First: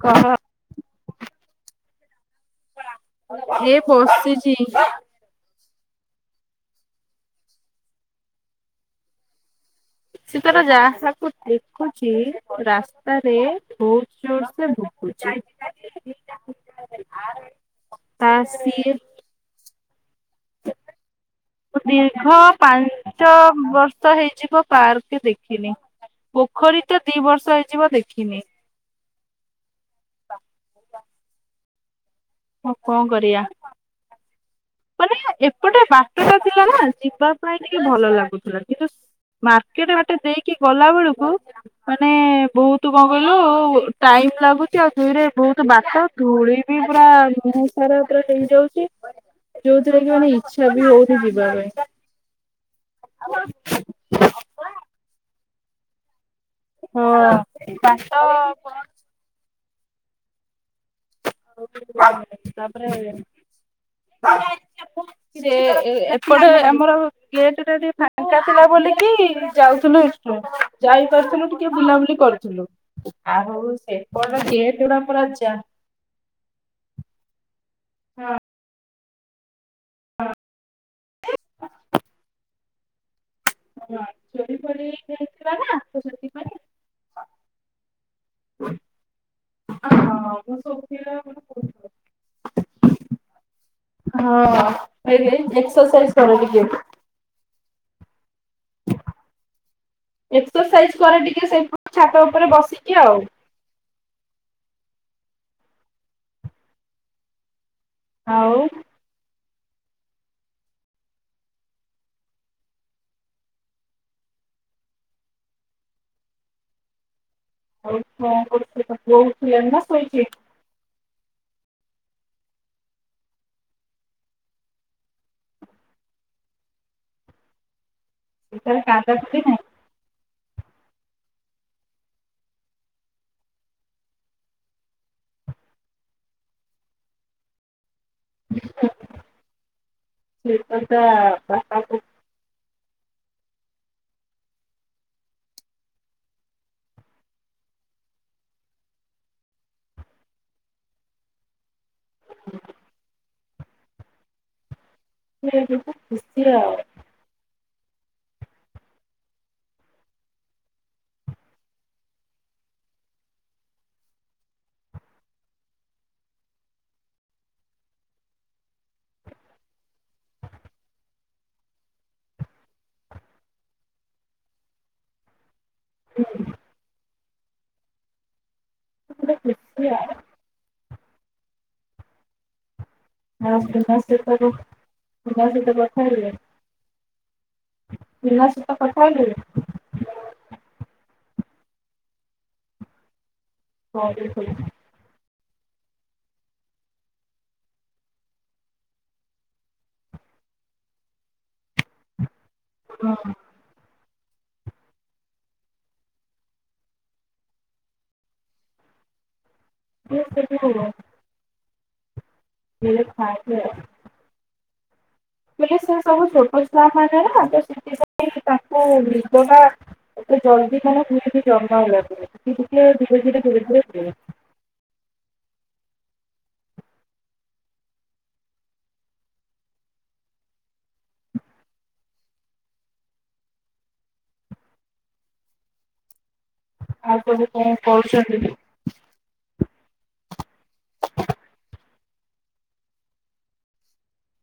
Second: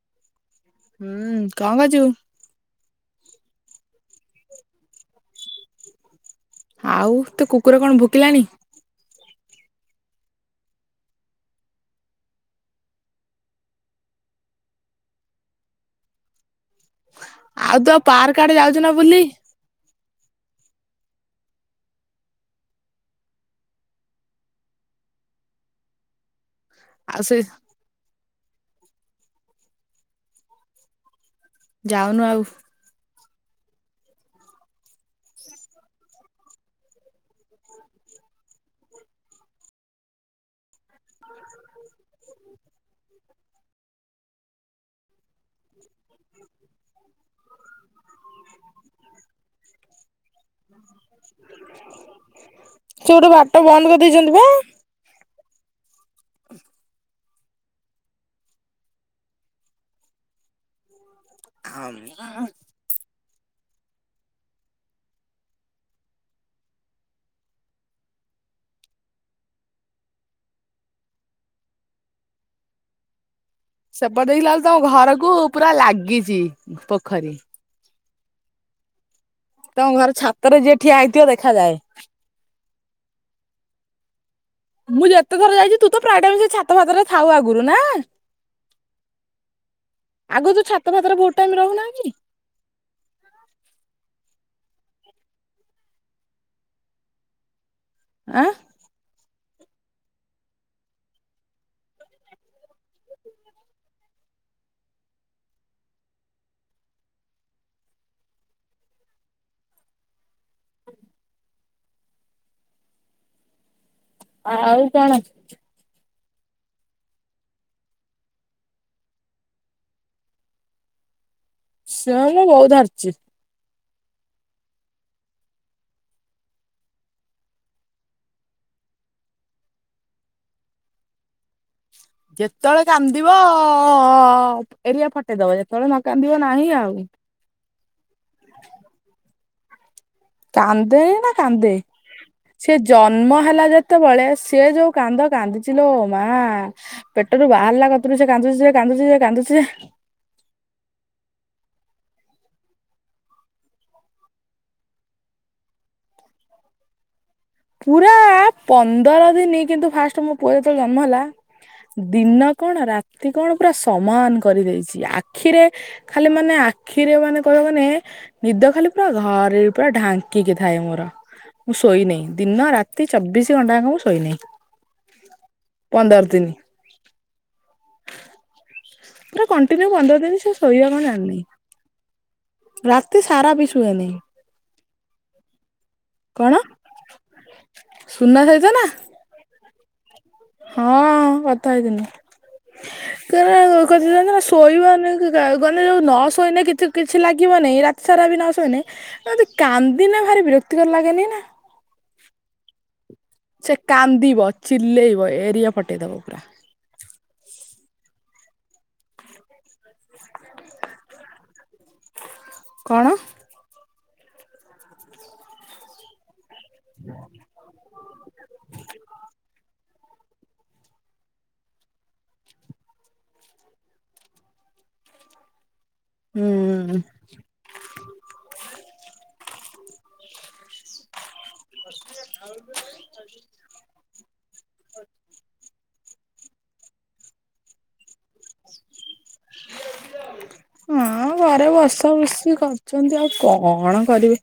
କହ ହୁଁ କଣ କରଛୁ? ଏ ବସିଛି ଆଉ ତୁ କୁକୁର କଣ ଭୁକିଲାଣି? ସେ ଟାର ଯାହାକୁ ଦେଖୁଛି ରାସ୍ତାରେ ଭୋତ ଜୋର ସେ ଭୁ କୁଚି। ଆଉ ତୁ ତା ପାର୍କ ଆଡେ ଯାଉଛୁ ସିଏ ନା ବୁଲି? ଦୀର୍ଘ ପାଞ୍ଚ ବର୍ଷ ହେଇଯିବ ପାର୍କ ଦେଖିନି। ପୋଖରୀ ଟ ଆଉ ଦି ସେ ବର୍ଷ ହେଇଯିବ ଦେଖିନି। ବାଆ [inaudible] ଯାଉନୁ ଆଉ ଆଉ କଣ କରିବା? ମାନେ ଏପଟେ ବାଟଟା ଥିଲା ନା ଯିବା ପାଇଁ ଟିକେ ଭଲ ଲାଗୁଥିଲା କିନ୍ତୁ ମାର୍କେଟ ବାଟେ ଦେଇକି ଗଲା ବେଳକୁ ମାନେ ବହୁତ କଣ କହିଲୁ ଟାଇମ ଲାଗୁଛି ଆଉ ଦୁଇରେ ବହୁତ ବାଟ। ଧୂଳି ବି ପୁରା ମୁହସାରା ପୁରା ହେଇଯାଉଛି। ଯୋଉଥିଥିଲା କି ମାନେ ଇଚ୍ଛା ବି ହଉଠି ଯିବା ପାଇଁ। ଟ ବନ୍ଦ କରିଦେଇଚନ୍ତି ବା। ହଁ। ତାପରେ ଏ ଏ ଏପଟେ ଆମର ଗେଟଟା ଟିକେ ଫାଙ୍କା ଥିଲା ବୋଲିକି ଯାଉଥିଲୁ ଇଚଟୁ ଯାଇପାରୁଥିଲୁ ଟିକେ ବୁଲାବୁଲି କରୁ ଥୁଲୁ ଆଉ ସ ସେବ ଦେଇ [unintelligible] ତୋ ଘରକୁ ପୁରା ଲାଗିଚି ପୋଖରୀ। ହଁ ତମ ଘର ଛାତରେ ଯିଏ ଠିଆ ହେଇଥିବ ଦେଖାଯାଏ। [inaudible] ଚୋରି ଫୋରି ମୁଁ ଯେତେ ହେଇଯାଇଥିଲା ଥର ନା ଯାଇଚି ତୁ ତ ପ୍ରାୟ ଟାଇମ ସେ ସେଥିପାଇଁ ଛାତ ଫାତରେ ଥାଉ ଆଗରୁ ନା? ହଁ ମୁଁ ଆଗରୁ ତୁ ଛାତ ଫାତରେ ସବୁଥିରେ ବହୁତ ଟାଇମ ରହୁନା କି? [unintelligible] ହଁ ଏଇ ଏଇ ଏକ୍ସସାଇଜ କରୁ ଟିକେ। ଆ? ଏକ୍ସରସାଇଜ କରେ ଟିକେ ସେପ ଛାତ ଉପରେ ବସିକି ଆଉ। ଆଉ? ଆଉ କଣ? ଆଉ କଁ କରୁଚୁ ତୋ ପୁଅ ଉଠିଲାଣି ନା ଶୋଇଚି? ସେଇୟା ବୋଉ ଧରିଚି। ଏଟାର କାନ୍ଦା କୁନ୍ଦି ନାଇ? ଯେତେବେଳେ କାନ୍ଦିବ ଅ ଅ ଅ ଏରିଆ ଫଟେଇଦବ ଯେତେବେଳେ ନ କାନ୍ଦିବ ନାହିଁ ଆଉ। ସେ ତ କାନ୍ଦେ ତା ନିନା କାନ୍ଦେ? ବାପା ସେ ଜନ୍ମ ହେଲା ଯେତେବେଳେ ସେ ଯୋଉ କାନ୍ଦ କାନ୍ଦିଚି ଲୋମା ପେଟରୁ ବାହାରିଲା କତରୁ ସେ କାନ୍ଦୁଚି ଯେ କାନ୍ଦୁଚି କାନ୍ଦୁଚି ଯେ ସେ ପୁରା ଖୁସି ଆଉ। ପୁରା ପନ୍ଦର ଦିନ କିନ୍ତୁ ଫାଷ୍ଟ ମୋ ପୁଅ ଯେତେବେଳେ ଜନ୍ମ ହେଲା ଦିନ କଣ ରାତି କଣ ପୁରା ସମାନ କରିଦେଇଚି। ଆଖିରେ ଖାଲି ମାନେ ଆଖିରେ ମାନେ କହିବ ମାନେ ନିଦ ଖାଲି ପୁରା ଘରେ ପୁରା ଢାଙ୍କିକି ଥାଏ ମୋର ମୁଁ ଶୋଇନେଇ। ଦିନ ରାତି ଚବିଶି ଘଣ୍ଟାଆଙ୍କ ମୁ ଶୋଇନେଇ ପନ୍ଦର ଦିନି। ଗୋଟେ ପୁରା କଣ୍ଟିନ୍ୟୁ ଖୁସି ଆଉ ପନ୍ଦର ଦିନ ସେ ଶୋଇବା କଁ ଜାନନି। ଆଉ ତିଫ ସହିତ ଯୋଉ ତ ସହିତ କଥା ହେଲେ? କଣ ସୁନା ପିନା ସହିତ ନା କଥାହେଲୁ? ହଁ କଥା ହେଇଥିନି। କେରେ [unintelligible] ନା ଶୋଇବା ନେଇକି ଜାଉ ଗନେ ଯୋଉ ନ ଶୋଇନେ କିଥି କିଛି ଲାଗିବନେଇ ରାତି ସାରା ବିନା ଶୋଇନେ ଏମିତି କାନ୍ଦିନେ ଭାରି ବିରକ୍ତିକର ଲାଗେନି ନା? ହଁ। ସେ କାନ୍ଦିବ ଚିଲେଇବ ଏରିଆ ଫଟେଇଦବ ପୁରା। [inaudible] ସିଏ କଣ ଖା ପୁଅ? ବୋଲେ ସେ ସବୁ ଛୋଟ ଛୁଆ ମାନନା ତ ସେଥିପାଇଁ ତାଙ୍କୁ ନିଦଟା ଏ ଜଲ୍ଦି କଣ ପିଲାଟି ଜନ୍ମ ହେଲା [unintelligible] ଧୀରେ ଧୀରେ [unintelligible] ହୁଁ। [inaudible] [inaudible] ଆଉସବୁ କଣ କରୁଛନ୍ତି? [inaudible] ହଁ ଘରେ ବସା ବୁସି କରିଚନ୍ତି ଆଉ କଣ କରିବେ?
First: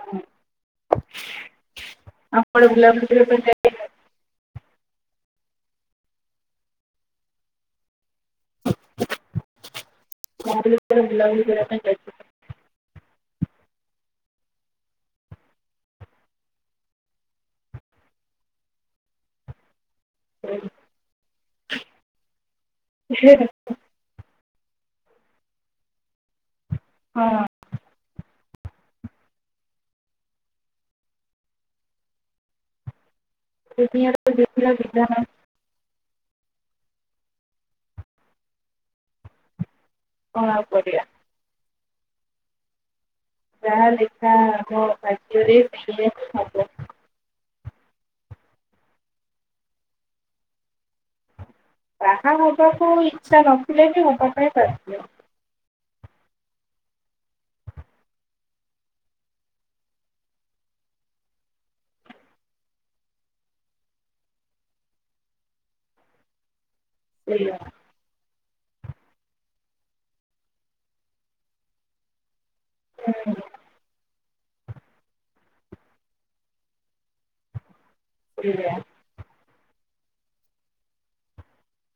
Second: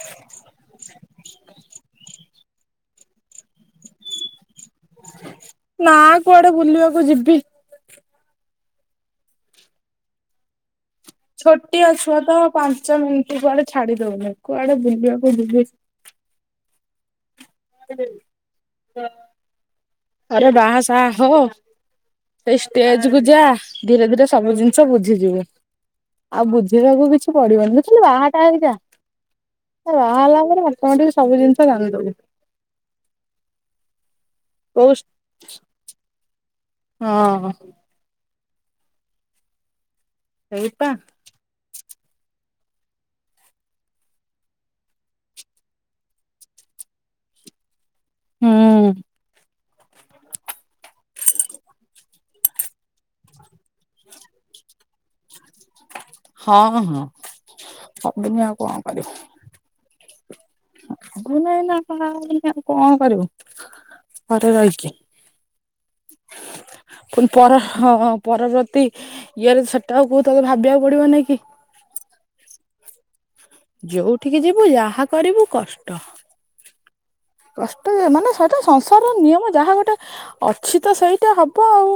ହଁ ଆପଣ [inaudible] ନା କୁଆଡେ ବୁଲିବାକୁ ଯିବି? [unintelligible] କରିବା ପାଇଁ ଛୋଟିଆ ଛୁଆ ଯାଇଛନ୍ତି? ତ ପାଞ୍ଚ ମିନିଟ କୁଆଡେ ଛାଡି ଦଉନି କୁଆଡେ ବୁଲିବାକୁ ଯିବି। [inaudible] ଆରେ ବାହା ସାହା ହୋ ସେଇ ଷ୍ଟେଜକୁ ଯା ଧୀରେ ଧୀରେ ସବୁ ଜିନିଷ ବୁଝିଯିବୁ। ଆଉ ବୁଝେଇବାକୁ ହଁ କିଛି ପଡିବନି ବୁଝିଲୁ ବାହାଟା ହେଇ କି ଯା। ବାହା ହେଲା ପରେ ଅଟୋମେଟିକ ସବୁ ଜିନିଷ ଭାବିଦବୁ। ଦୁନିଆରେ ତ ବିଧି ର କୋଉ ବିଧାନ। ହଁ। କଣ ଆଉ ସେଇପା। କରିବା? ଯାହା ଲେଖା ମୋ ଭାଗ୍ୟରେ ସେଇଆ ହିଁ ହବ। ହୁଁ। ବାହା ହବାକୁ ଇଚ୍ଛା ନଥିଲେ ବି ହବା ପାଇଁ ବାଧ୍ୟ। ହଁ ହଁ ହବୁନି ଆଉ କଣ କରିବୁ। ହବୁନି ଏଇନା କଣ ଆଉ ଏଇନା କଣ କରିବୁ ଘରେ ରହିକି। [inaudible] ପୁଣି ସେଇଆ ପର ହଁ ପରବର୍ତ୍ତୀ ଇଏରେ, ସେଟା କୁ ତତେ ଭାବିବାକୁ ପଡିବ ନାଇଁ କି। ହୁଁ। ଯୋଉଠିକି ଯିବୁ ଯାହା କରିବୁ କଷ୍ଟ। କଷ୍ଟ ମାନେ ସେଇଟା ସେଇଆ ସଂଶ୍ ତାର ନିୟମ ଯାହା ଗୋଟେ ଅଛି ତ ସେଇଟା ହେବ ଆଉ।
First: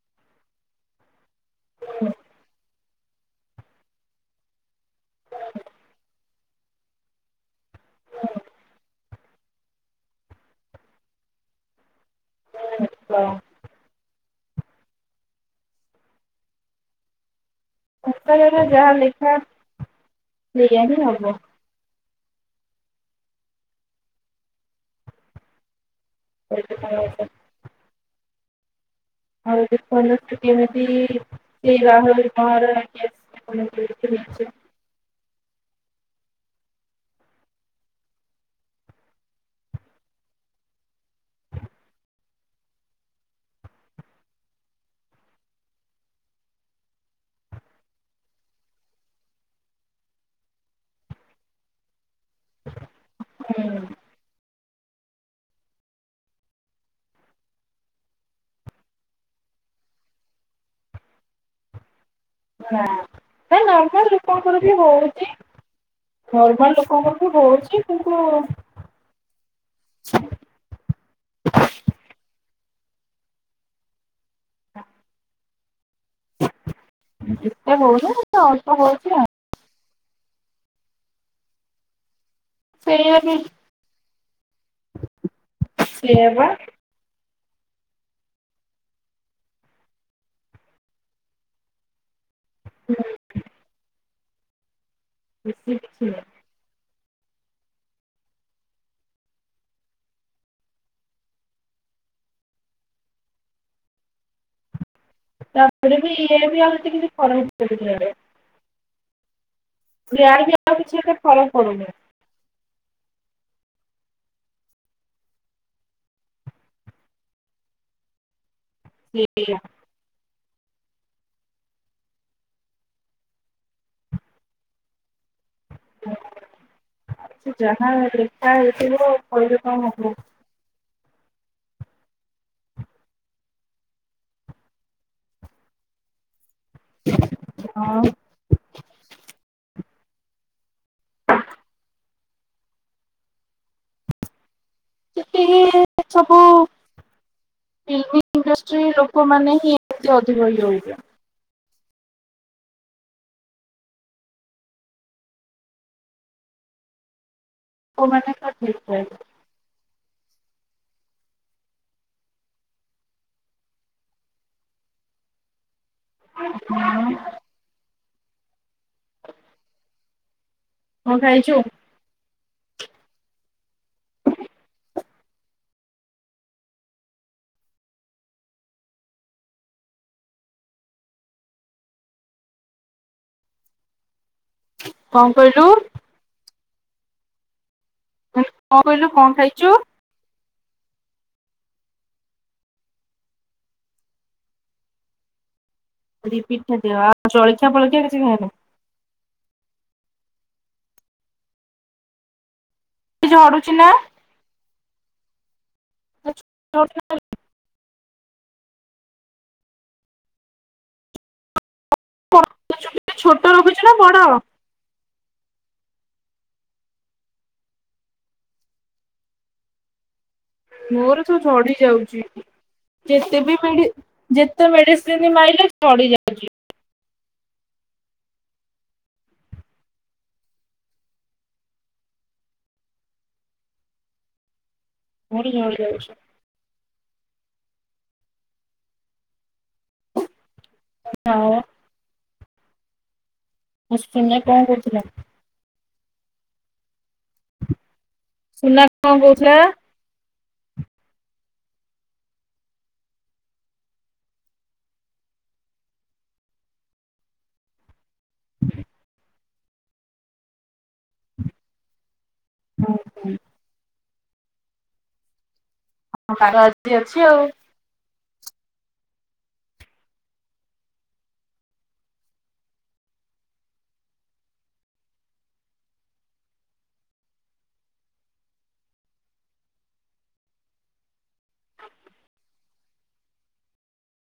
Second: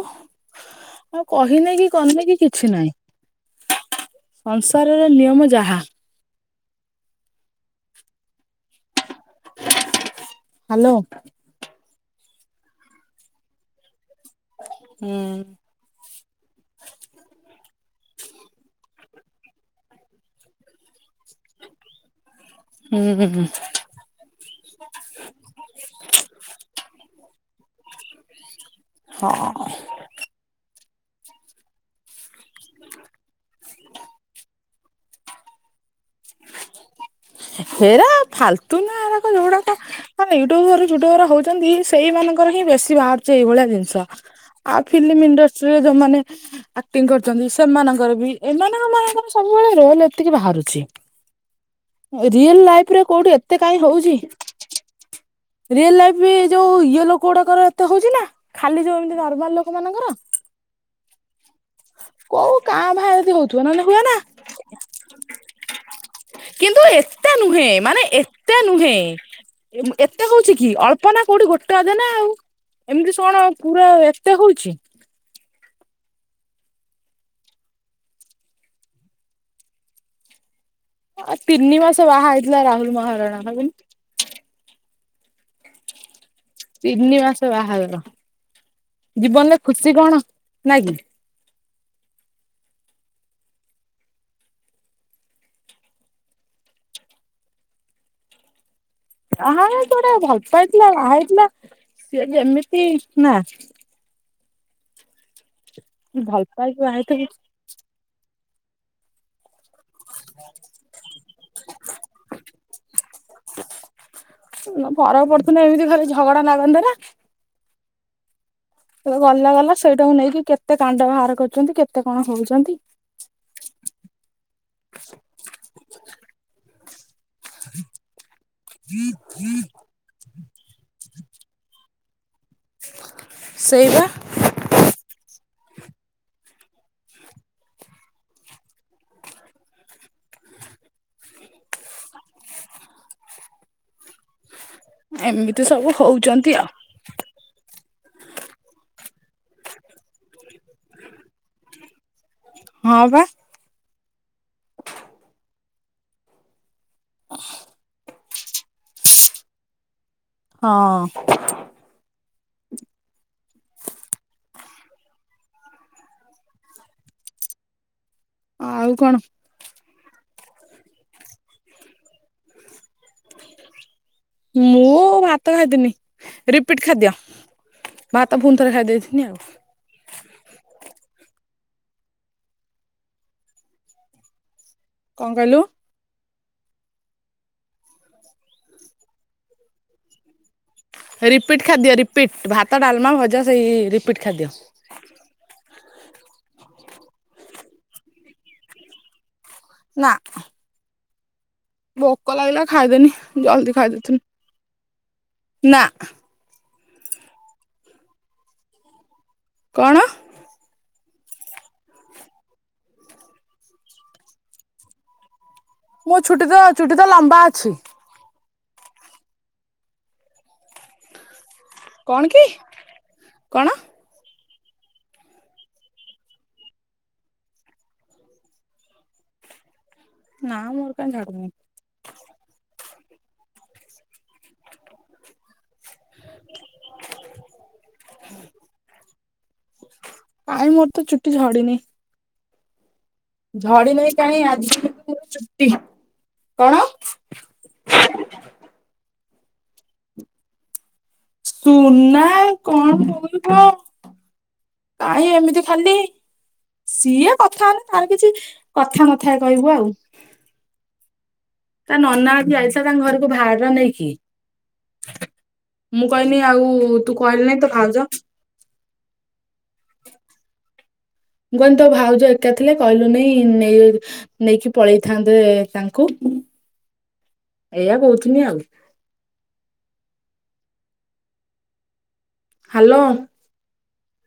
ଆଉ କହିନେ ହିଁ କନେ କି କିଛି ନାହିଁ ସଂସାରର ନିୟମ ଯାହା। ହ୍ୟାଲୋ। ହୁଁ କଅ। ହୁଁ। କପାଳରେ ଯାହା ଲେଖା ଅଛି ସେଇଆ ହିଁ ହବ। ହୁଁ। [unintelligible] ଆଉ ହଁ ଗୋଟେ ପଲ୍ ଖୁସି ବାସୀ କି ବାହା ହୋଊ। [unintelligible] [inaudible] ହେରା ଫାଲତୁ ନା ହେରାକ ଯୋଉଡାକ। ମାନେ ୟୁଟୁବୁଟବର ଭିଡିଓ ଉରା ହୋଉଛନ୍ତି ସେଇମାନାନଙ୍କର ହିଁ ବେଶୀ ବାହାରୁଛି ଏଇଭଳିଆ ଜିନିଷ। ଆଉ ଫିଲ୍ମ ଇଣ୍ଡଷ୍ଟ୍ରି ରେ ଯୋଉମାନେ ଆକ୍ଟିଂ କରୁଛନ୍ତି, ସେମାନଙ୍କର ବି ଏମାନଙ୍କ ଏମାନଙ୍କର ସବୁବେଳେ ରୋଲ ଏତିକି ବାହାରୁଛି। ରିଅଲ ଲାଇଫରେ କୋଉଠି ଏତେ କାହିଁ ହଉଛି। ରିଏଲ ଲାଇଫ୍ ଯୋଉ ଇଏ ଲୋକ ଗୁଡାକର ଏତେ ହଉଛି ନା। ଖାଲି ଯୋଉ ଏମିତି ନର୍ମାଲ ଲୋକ ମାନଙ୍କର। କୋଉ କାଁ ନା ଭାଁ ଯଦି ହଉଥିବ ନହେଲେ ହୁଏ ନର୍ମାଲ ନା। ଲୋକଙ୍କର ବି ହଉଛି ନର୍ମାଲ କିନ୍ତୁ ଲୋକଙ୍କର ଏତେ ବି ନୁହେଁ ହଉଛି ମାନେ କିନ୍ତୁ ଏତେ ନୁହେଁ। ଏତେ ହହୁଛି କି, ଅଳ୍ପ ନା କୋଉଠି ଗୋଟେ ଅଧେ ନା ଆଉ। ଏମିତି ସୋଣ ପୁରା ଏତେ ହଉଛି। ଏତେ ହୋଉନି ବଟ ଅଳ୍ପ ହଉଛି ଆଉ। ଆ ତିନି ମାସ ବାହା ହେଇଥିଲା ରାହୁଲ ସେଇଆ ବି ମହାରାଣା ଭାବନି। ସେଇଆ ବା। ତିନି ମାସ ବାହାଘର ଜୀବନରେ ଖୁସି କଣ ନା କି। ହୁଁ। ଖୁସି କିଛି ନାହିଁ। ଆହା ହେ କୁଆଡେ ଭଲ ପାଇଥିଲା ବାହା ହେଇଥିଲା ସିଏ ଯେମିତି ନା। ତା ପରେ ବି ଏ ଭଲ ବି ଆର ପାଇକି ହେତେ ବାହା କିଛି ହେଇଥିବୁ। ଫରକ୍ ପଡିଲାନି। ସେ ଆଇଲେ ଆଉ କିଛି ଏତେ ଫରକ୍ ପଡୁନି। ଫରକ୍ ପଡୁଥିଲେ ଏମିତି ଖାଲି ଝଗଡା ଲାଗନ୍ତେ ନା। କିଏ ଗଲା ସେଇଆ ଗଲା ସେଇଟାକୁ ନେଇକି କେତେ କାଣ୍ଡ ବାହାର କରୁଛନ୍ତି, କେତେ କଣ ହଉଛନ୍ତି? ସେ ଯାହା ଲେଖା ହେଇଥିବ କହିଲେ କଣ ହବ? ସେଇବା। ହଁ। ଏମିତି ସବୁ ହଉଛନ୍ତି ଆଉ। ଫିଲ୍ମ ଇଣ୍ଡଷ୍ଟ୍ରି ଲୋକମାନେ ହିଁ ଏମତି ଅଧିକ ଇଏ ହଉଛନ୍ତି। ହଁ ବା। ଅ [inaudible] ହଉ ମାନେ କଣ ଡେସକ୍ରାଇବ? ହଁ। ହୁଁ। ଆଉ କଣ? କଣ ଖାଇଛୁ? ମୁଁ ଭାତ ଖାଇଥିଲି ରିପିଟ୍ ଖାଦ୍ୟ। ଭାତ ଫୁଣିଥରେ ଖାଇ ଦେଇେଥିନି ଆଉ। କଣ କହିଲୁ? [inaudible] କଣ କହିଲୁ କଣ ଖାଇଛୁ? ରିପିଟ୍ ଖାଦ୍ୟ ରିପିଟ୍ ଭାତ, ଡାଲମା, ଭଜା ସେଇ ରିପିଟ୍ ଖାଦ୍ୟ। ରିପିଟ୍ ଖାଦ୍ୟ ଆଉ ଚଳଖିଆ ଫଳଖିଆ କିଛି ଖାଇନୁ। ନାଁ। ଭୋକ ଲାଗିଲା ଖାଇଦେଲି ଝଡୁଛି ଜଲଦି ନା? ଖାଇଦେଇଥିଲି ନା। [unintelligible] କଣ? ଚୁଟି ଛୋଟ ରଖିଛୁ ନା ବଡ଼? ମୋ ଛୁଟି ତ ଚୁଟି ତ ଲମ୍ବା ଅଛି। ମୋର ତ ଝଡି ଯାଉଛି କଣ କି ଯେତେ ବି କଣ ମେଡି ଯେତେ ମେଡିସିନି ମାଇଲେ ଝଡି ଯାଉଛି। ନାଁ ମୋର କାଇଁ ଝଡୁନି? ମୋରି ଝଡି ଯାଉଛି। ହୁଁ କାଇଁ ମୋର ତ ଚୁଟି ଆଉ ଝଡିନି। ଝଡି ନେଇ ସୁନା କାହିଁ କଣ ଆଜି କହୁଥିଲା? [inaudible] ଚୁଟି କଣ? ସୁନା କଣ କହୁଥିଲା? ସୁନା କଣ କହୁଛୁ କହ? କାହିଁ ଏମିତି ଖାଲି ସିଏ କଥା ହେଲେ ତାର କିଛି କଥା ନଥା କହିବୁ ଆଉ। ତା ନନା ଆଜି ଯାଇଥିଲା ତାଙ୍କ ଘରକୁ ଭାର ନେଇକି। ମୁଁ କହିଲି ପାଗ ଆଉ ଆଜି ତୁ ଅଛି ଆଉ। କହିଲୁ ନାଇଁ ତୋ ଭାଉଜ। ମୁଁ କହିଲି ତୋ ଭାଉଜ ଏକା ଥିଲେ କହିଲୁ ନାଇଁ ନେ ନେଇକି ପଳେଇଥାନ୍ତେ ତାଙ୍କୁ। ଏଇଆ କହୁଥିଲି ଆଉ। ହ୍ୟାଲୋ।